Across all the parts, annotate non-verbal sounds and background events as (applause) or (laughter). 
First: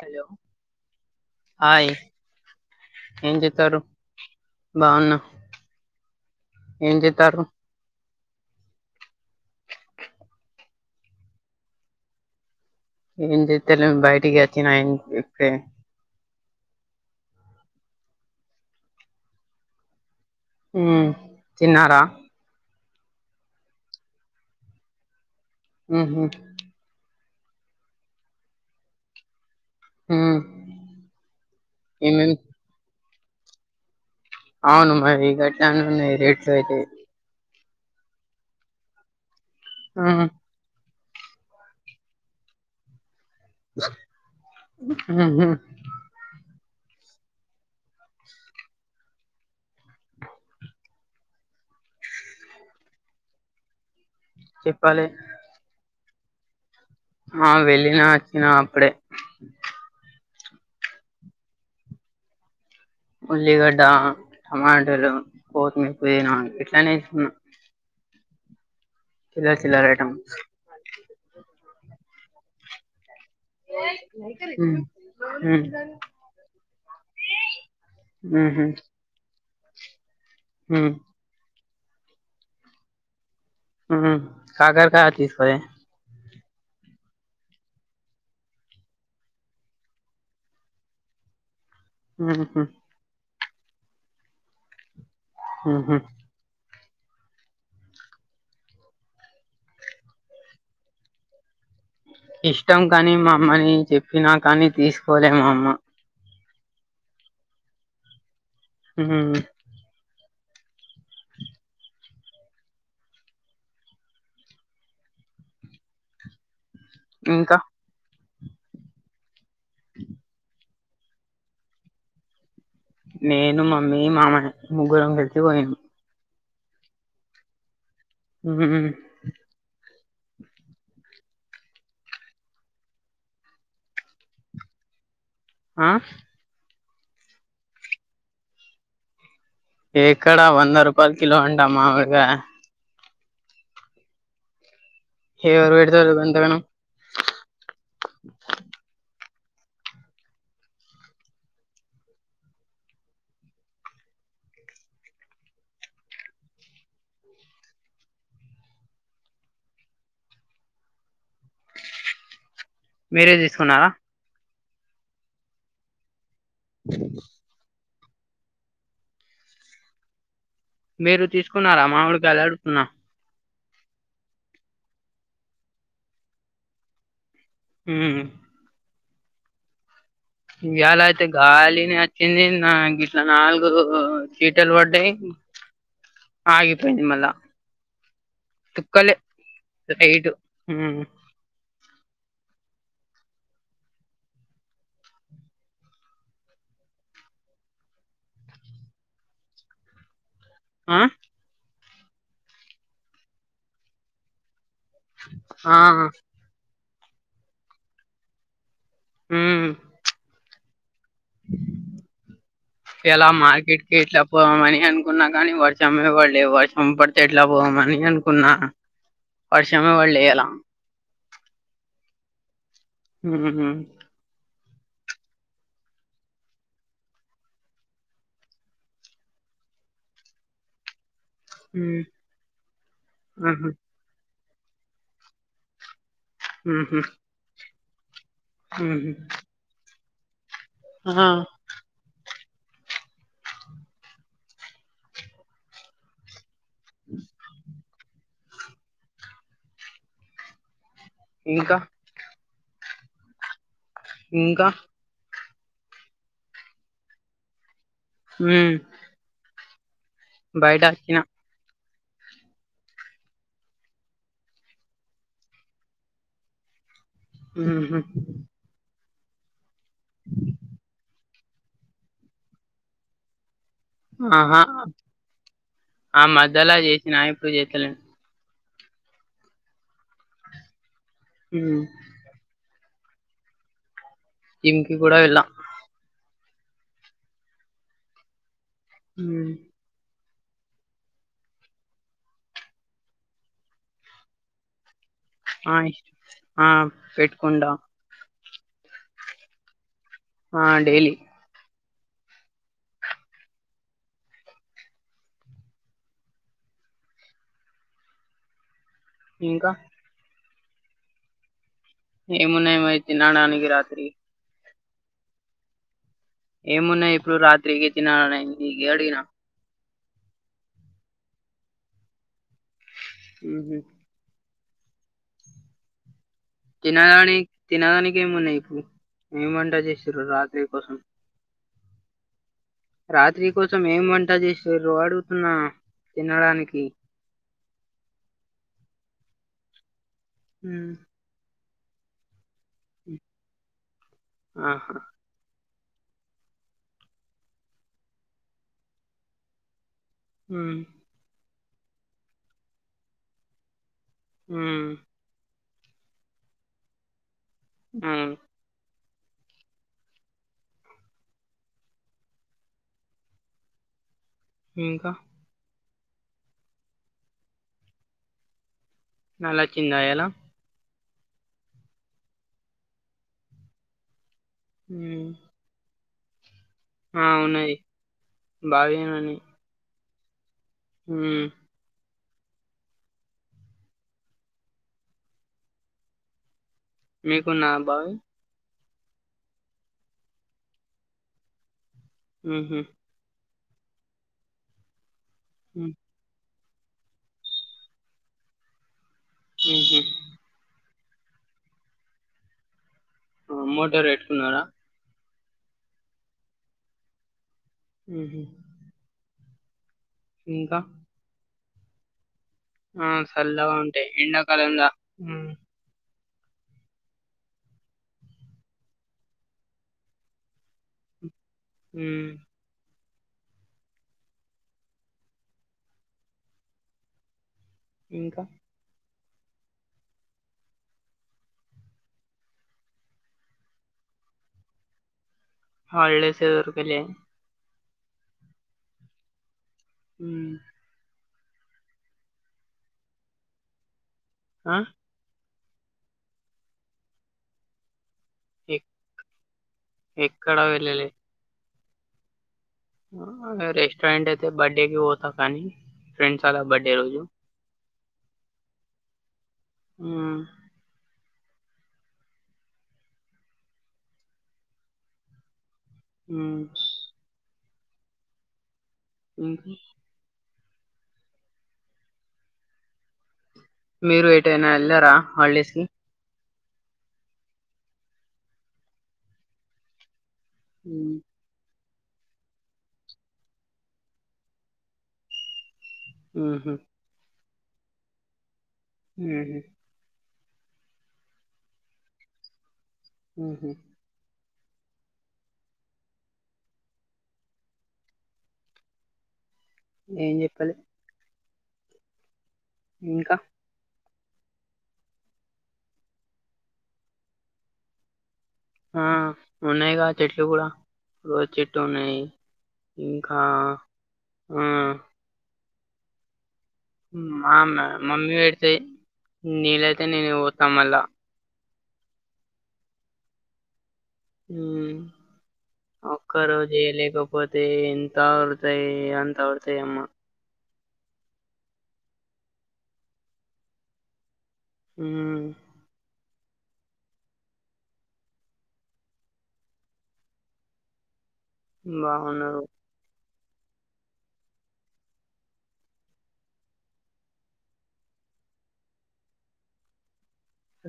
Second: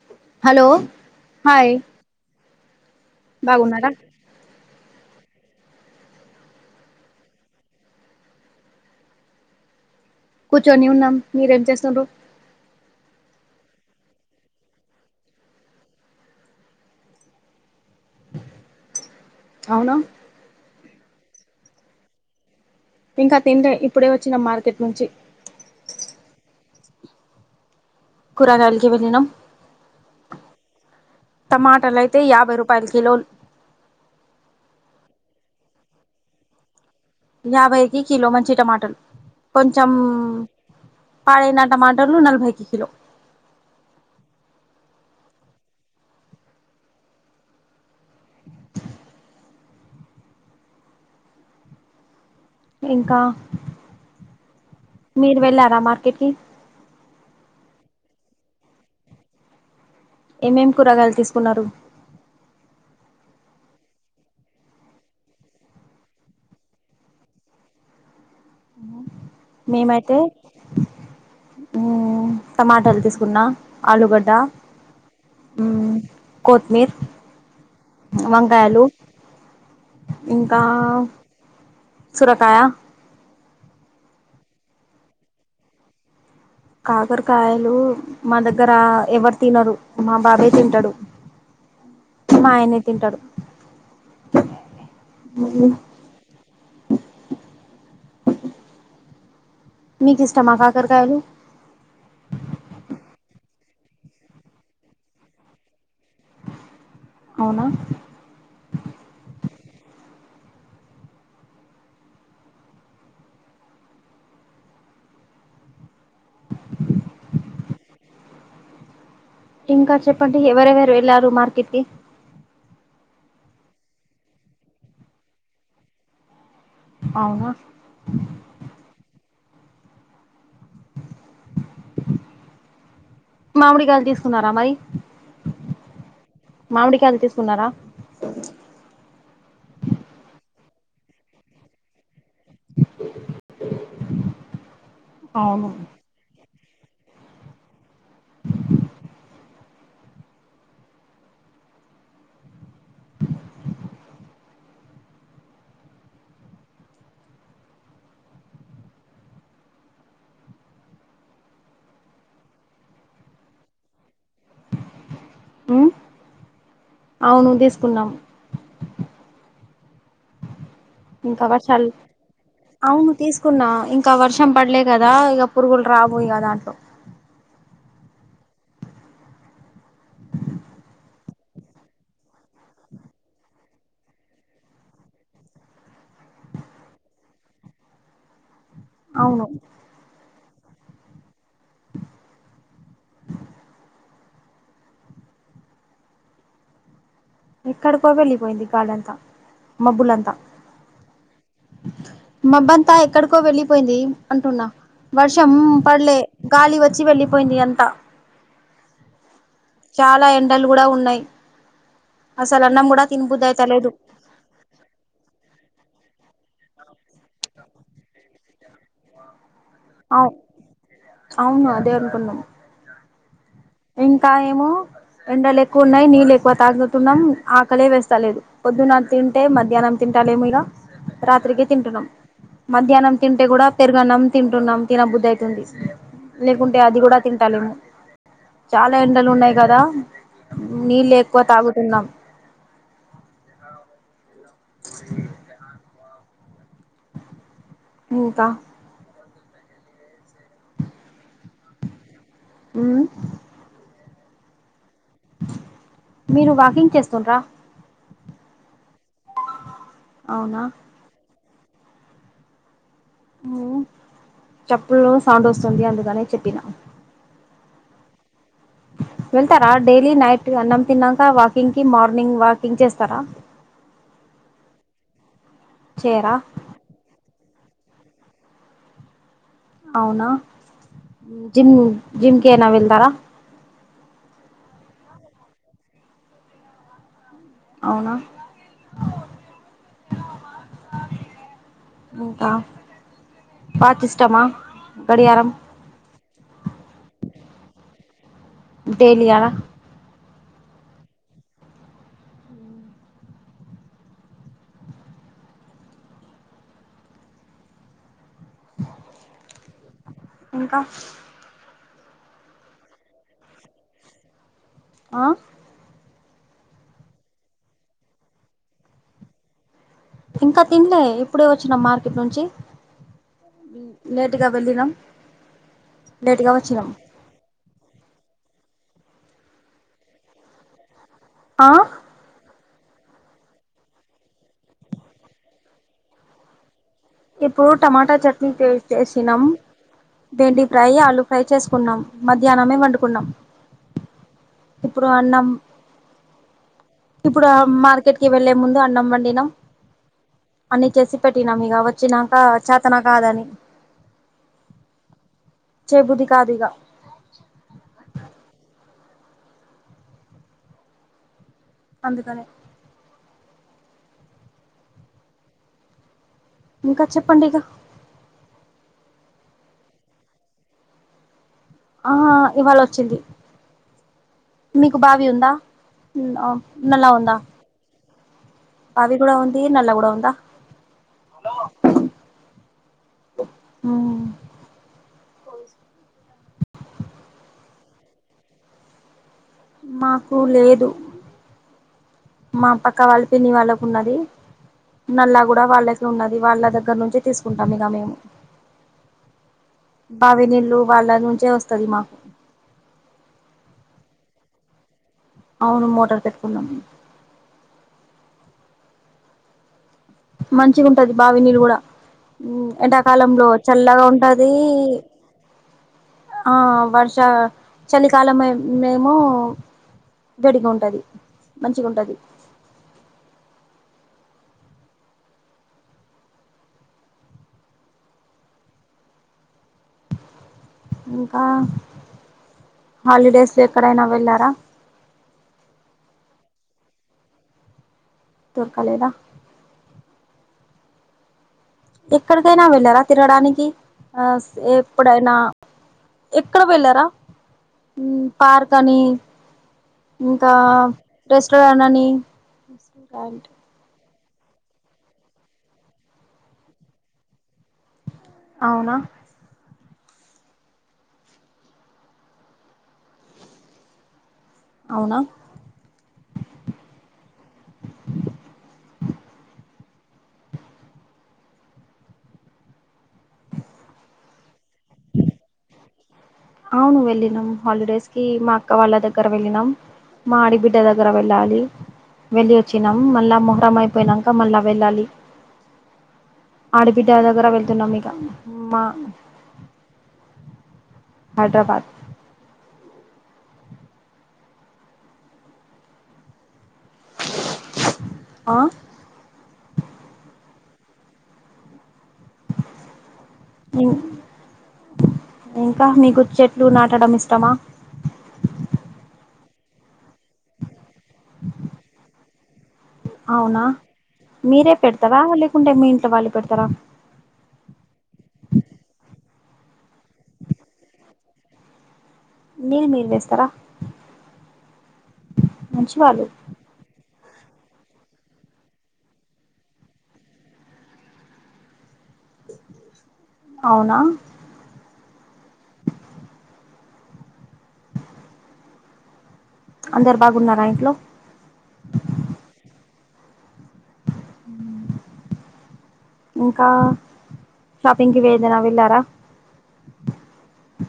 Hello hi ఏం జేత్తారు బాగున్నారా? బాన్నా ఏం జేత్తారు కూర్చొని ఉన్నాం మీరేం చేస్తుండ్రు ఏం చేత్తలేమ్ బైటికి వచ్చిన ఇప్పుడే అవునా ఉ తిన్నారా ఇంకా తిండ్లే ఇప్పుడే వచ్చినాం మార్కెట్ నుంచి ఊహు కురగాల్కి వెళ్ళినం. మ్మ్ టమాటలు అయితే ఏమేం యాభై రూపాయలకి కిలోలు అవును మరి గట్టిగానే ఉన్నాయి రేట్స్ అయితే యాభైకి కిలో మంచి టమాటలు కొంచెం మ్మ్ పాడేనా టమాటలు నలభైకి కిలో ఉమ్ ఊ ఇంకా చెప్పాలి మీరు వెళ్ళారా మార్కెట్కి? ఆ వెళ్ళినా అచ్చిన అప్పుడే ఏమేమేం కూరగాయలు తీసుకున్నారు. ఉల్లిగడ్డ, టమాటలు, కొత్తిమీర్, పుదీనా ఇట్లనే తీసుకున్న చిల్లర్ చిల్లర ఐటమ్స్ ఉమ్ టమాటాలు తీసు న్నా ఆలుగడ్డ, మ్మ్ మ్మ్ కోత్మీర్ మ్మ్ హు వంకాయలు ఇంకా మ్మ్ సోరకాయా ఉమ్ కాకరకాయ తీసుకోలే కాకరకాయలు మా దగ్గర ఎవరు తినరు మా బాబే తింటాడు. మ్మ్ మా హు ఆయనే తింటడు. ఉహుం మీకు ఇష్టమా కాకరకాయలు? ఇష్టం కాని మా అమ్మని చెప్పినా కానీ తీసుకోలే మా అమ్మ అవునా ఉహుం హ్మ్ ఇంకా ఇంకా చెప్పండి ఎవరెవరు వెళ్ళారు మార్కెట్ కి నేను మమ్మీ మామయ్య ముగ్గురం కలిచి పోయినం. అవునా ఉ హ్మ్ మామిడికాయలు తీసుకున్నారా? మరి ఆహ్ మామిడికాయలు తీసుకున్నారా? ఎక్కడ వంద రూపాయలు కిలో అంట మామిడికాయ్ అవును ఎవరు వెడతారు గంతగానం మీరే తీసుకున్నారా? ఉమ్ అవును తీస్ కున్నాం. మీరు ఇంకావర్షాల్ తీసుకున్నారా మామిడికాయలు అడుగుతున్నా అవును తీస్ తీసుకున్నా ఇంకా వర్షం పడలే కదా ఇగ పురుగులు రావు ఇగ దాంట్లో హ్మ్ ఇయ్యాల అయితే గాలిని వచ్చింది నాగిట్లా నాలుగు చీటలు పడ్డాయి. ఆగిపేయింది మళ్ళా చుక్కలే అవును యైట్ హ్మ్ ఏక్కడకి వెళ్లి పోయింది. గాల్లంతా మబ్బులంత ఆ మబ్బంతా ఎక్కడికో వెళ్ళిపోయింది. అంటున్నా వర్షం ఆ పడలే గాలి వచ్చి వెళ్ళిపోయింది. అంతా ఉమ్ చాలా ఎండలు కూడా ఉన్నాయి. అసలు అన్నం కూడా ఎలా తినబుద్ధి మార్కెట్ అయితలేదు కి ఎట్లా పోదామని అనుకున్నా కానీ వర్షం మీద పడి లేదు వర్షం పడితే ఎట్లా పోదమని అనుకున్నా వర్షమే పడలే అవు ఇయ్యాల అవును అదే అనుకున్నాము ఉహు ఇంకా ఏమో ఎండలు ఎక్కువ ఉన్నాయి నీళ్ళు ఎక్కువ తాగుతున్నాం ఆకలే వేస్తా లేదు పొద్దున్న తింటే మధ్యాహ్నం తింటలే మీద రాత్రికే తింటున్నాం మధ్యానం తింటే కూడా ఉహు పెరుగన్నం తింటున్నాం తిన బుద్ధి అయితుంది లేకుంటే అది ఉహు కూడా తింటలేము చాలా ఉహు ఎండలు ఉన్నాయి కదా నీళ్ళు ఆ ఎక్కువ తాగుతున్నాం లే అ ఇంకా ఇంకా హ్మ్ ఇంకా మీరు వాకింగ్ చేస్తుండ్రా హ్మ్ అవునా బయట వచ్చిన హ్మ్ చెప్పులు సౌండ్ వస్తుంది అందుకనే చెప్పినా ఊహూ వెళ్తారా డైలీ నైట్ అన్నం తిన్నాక వాకింగ్ కి మార్నింగ్ వాకింగ్ చేస్తారా ఆహా ఆ చేయరా మధ్యలో చేసిన ఇప్పుడు చేత్తలే అవునా జిమ్ ఉమ్ జిమ్ కైనా వెల్తారా జిమ్ కి కూడా వెళ్ళం అవునా హ్మ్ ఇంకా పాట ఇష్టమా గడియారం ఆ ఇష్ ఆ పెట్కుంట డైలీ ఇయాల ఆ డైలీ ఇంకా ఇంకా ఏమున్నాయి మరి తినడానికి రాత్రి ఆ ఏమున్నాయి ఇప్పుడు రాత్రికి తినడానికి అడిగిన ఇంకా తినలే ఇప్పుడే వచ్చిన మార్కెట్ నుంచి ఊహూ (unintelligible) తినం తినదాని తినదానికి ఏమున్నాయి ఇప్పుడు ఏమి వంట చేసిరు రాత్రి కోసం ఆ రాత్రి కోసం ఏం వంట చేసిర్రు అడుగుతున్నా తినడానికి ఇప్పుడు టమాటా చట్నీ చేసినాం బెండి ఫ్రై ఉమ్ ఆలు ఫ్రై చేసుకు కున్నాం మధ్యాహ్నమే వండుకున్నాం ఆహా ఇప్పుడు అన్నం ఇప్పుడు మార్కెట్ కి వెళ్ళే ముందు అన్నం వండినాం ఉమ్ అన్ని చేసి పెట్టినాం ఇ ఇగ వచ్చినాక చేతన కాదని హ్మ్ చెయబుద్ది కాదిగా హ్మ్ అందుకనే ఇంకా ఇంకా చెప్పండి ఇక నెలా వచ్చిందియాలా ఆ హ ఇవాళ వచ్చింది మీకు బావి ఉమ్ ఉందా ఆ ఉన్నది పవి కూడా ఉంది నల్లా కూడా ఉందా హమ్ ఆ మీకు ఉందా బావి మాకు లేదు మా ఉహు పక్క వాళ్ళు పిన్ని వాళ్ళ ఉన్నది నల్ల కూడా ఉమ్ వాళ్ళడ ఉన్నది వాళ్ళగ్ దగ్గర నుంచి తీసుకుంటాం ఇక మేము ఉహు బావి నీళ్ళు వాళ్ళ నుంచే వస్తుది మాకు మోటార్ ఎటుకున్నారా అవును మోటార్ పెట్టుకున్నాం హమ్ మంచిగా ఉంటది బావి నీరు కూడా ఆ ఎండాకాలంలో చల్లగా ఉంటాయి ఉంటది ఎండాకాలంలా ఉమ్ ఆ వర్ష చలికాలం మేము గడిగా ఉంటది మంచిగా ఉంటది ఉమ్ ఇంకా ఇంకా హాలిడేస్ లో ఎక్కడైనా వెళ్ళారా హాలిడేస్ ఎవరికిలే దరకాలేదా అమ్ ఎక్కడికైనా వెళ్ళారా తిరగాడానికి ఆ ఆ ఎప్పుడైనా ఎక్కడ వెేళ్ళరా పార్క్ ఎక్- అని ఇంకా ఎక్కడ వెళ్ళలే రెస్టారెంట్ అని రెస్టారెంట్ అయితే బర్త్డేకి పోతా కానీ ఫ్రెండ్స్ ఆలా బర్త్డే రోజు అవునా ఆ అవునా హ్మ్ ఇంకా మీరు ఏటేనా వెళ్ళారా హాలిడేసికి అవును వెళ్ళినం హాలిడేస్ కి మా అక్క వాళ్ళ దగ్గర వెళ్ళినం మా ఆడి బిడ్డ దగ్గర వెళ్ళాలి వెళ్లి వచ్చినాం మళ్ళా మొహరం అయిపోయినాక మళ్ళా వెళ్ళాలి ఉహు ఆడబిడ్డ దగ్గర వెళ్తున్నాం ఇక మా హమ్ హైదరాబాద్ హహ్మ్మ్ ఆ ఏం చెప్పాలి ఇంకా ఇం ఇంకా మీకు చెట్లు నాటడం ఇష్టమా ఆ ఉన్నాయిగా చెట్లు కూడా రోజ్ చెట్టు ఉన్నాయి ఇంకా అవునా ఆ మీరే పెడతారా లేకుంటే మీ ఇంట్లో వాళ్ళు పెడతారా మా అమ్మే మమ్మీ వెడతే నీలైతే నేను బాతమళ్ళ నీది మీరు వేస్తారా మ్ మంచి వాళ్ళు ఒక్క రోజే లేకో పోతే ఎంత అవుతాయి అంత అవుతాయి అమ్మ అవునా మ్ అందరు బాగున్నారా ఇంట్లో బాగున్నారు మ్ ఇంకా షాపింగ్కి వేదైనా వెళ్ళారా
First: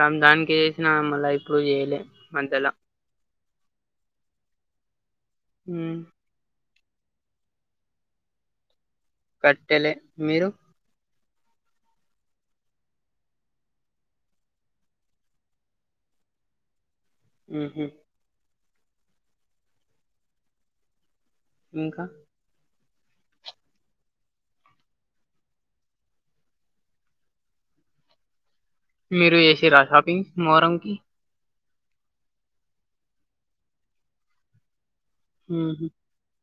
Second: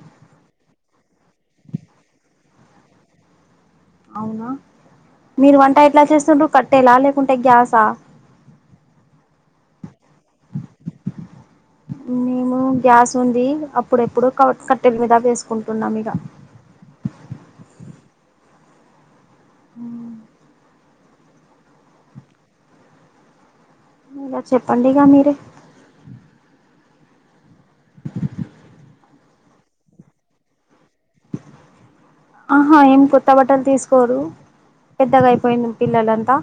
రంజాన్ కి చేసినా మల్ల ఎప్పుడు చేయలే మధ్యలో అవునా మీరు వంట ఉమ్ ఎట్లా చేస్తుండ్రు కట్టెల లేకుంటే గ్యాస్ ఆ కట్టేలే మీరు మేము గ్యాస్ ఉంది అప్పుడెప్పుడు క కట్టెల మీద వేసుకుంటున్నాం ఇగ మ్ హు మ్మ్ ఇంకా ఇంగా చెప్పండిగా మీరే మీరు జేసిర్రా షాపింగ్ మొహరం కి ఆహా ఏం కొత్త బట్టలు తీసుకోరు పెద్దగా అయిపోయిన ఉహు పిల్లలంతా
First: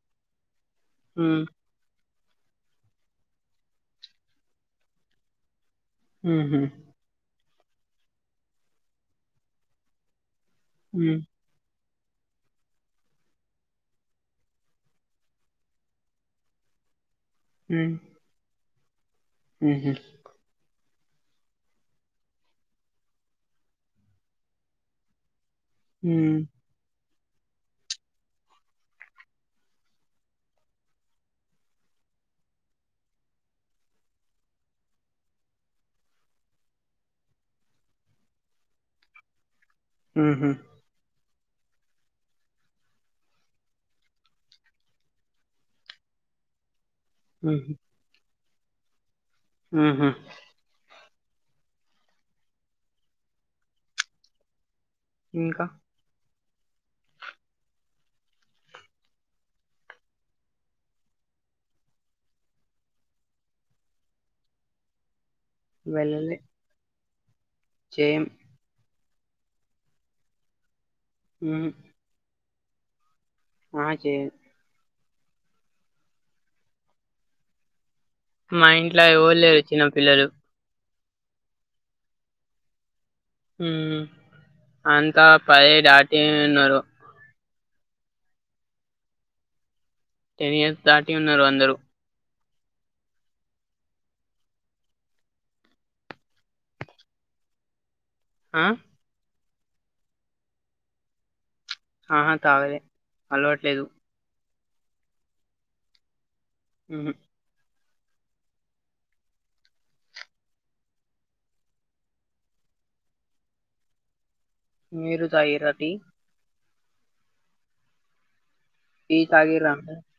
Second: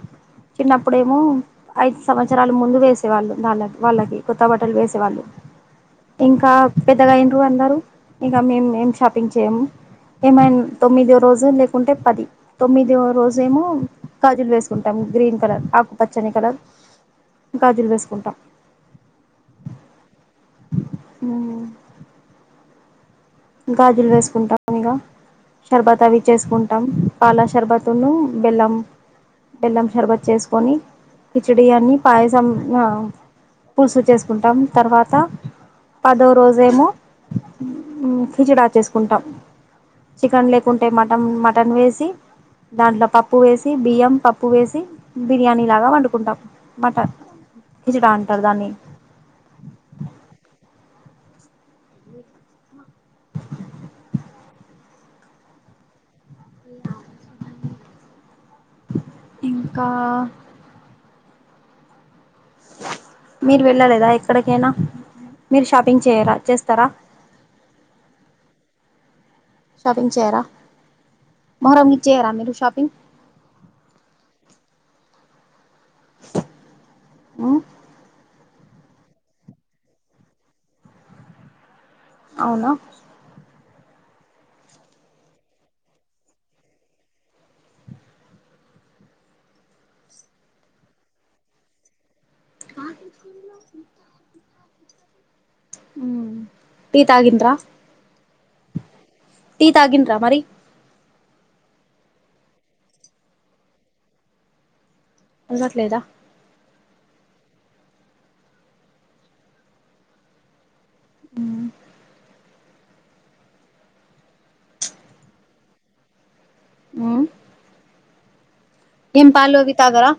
చిన్నప్పుడేమో ఉమ్ ఐ సంవత్సరాలు ముందు వేసేవాళ్ళు వాళ వాళ్ళకి కొత్త బట్టలు వేసేవాళ్ళు ఇంకా ఉహు పెద్దగా ఏంటివో అందరు ఇంకా మేము ఏం షాపింగ్ చేయము ఏమై తొమ్మిదో ఉమ్ రోజు లే కుంటే పది తొమ్మిదో రోజేమో గాజులు వేసుకుంటాం గ్రీన్ కలర్ ఆకుపచ్చని కలర్ గాజులు వేసుకుంటాం మ్ హు మ్మ్ గాజులు వేసుకుంటాం ఇంగా శషర్బత్ అవి ఉమ్ చేసుకుంటాం పాలాశర్బత్తూను బెల్లం బెల్లం షర్బతు చేసుకొని కిచిడి అని పాయసం ఆ పులుసు చేసుకుంటాం తర్వాత పదో రోజేమో కిచిడా చేేసుకుంటాం చికెన్ ఉహు లేకుంటే మటన్ మటన్ వేసి దాంట్లో పప్పు వేసి బియ్యం పప్పు వేసి బిర్యానీ లాగా వండుకుంటాం మటన్ కిచడా అంటారు దాన్ని మ్ హు ఇంకా ఇంకా మీరు వెళ్ళలేదా ఎక్కడికైనా మీరు షాపింగ్ చేయారా చేస్తారా చేం షాపింగ్ చేయిరా ఉహు మొహారాంకి చేయిరా మీరు షాపింగ్ ఆ చేయిం ఆ మా ఇంట్లోఎవర్ లేరు చిన్నపిల్లలు అవునా అంతా పది దాటి ఉన్నరు టెన్ ఇయర్స్ దాటి ఉన్నారు అందరూ ఆ ఉ టీ తగింద్రా ఆ టీ తాగిండ్రా మరి ఆహా తాగలే అలవట్లేదు అలవాటు లేదా ఉహు ఉహ్ మీరు తాగిరా టి ఉ టీ ఏం పాలు తాగిర్రా అవి తాగరా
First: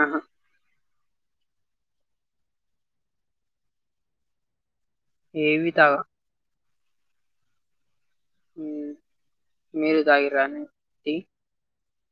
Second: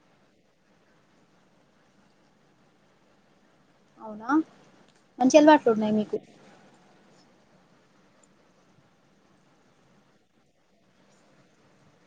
ఆహా అవునా మంచి అలవాట్లు ఏవి ఉన్నాయి తాగా మీకు ఉ మీరు దగిరా అని టీ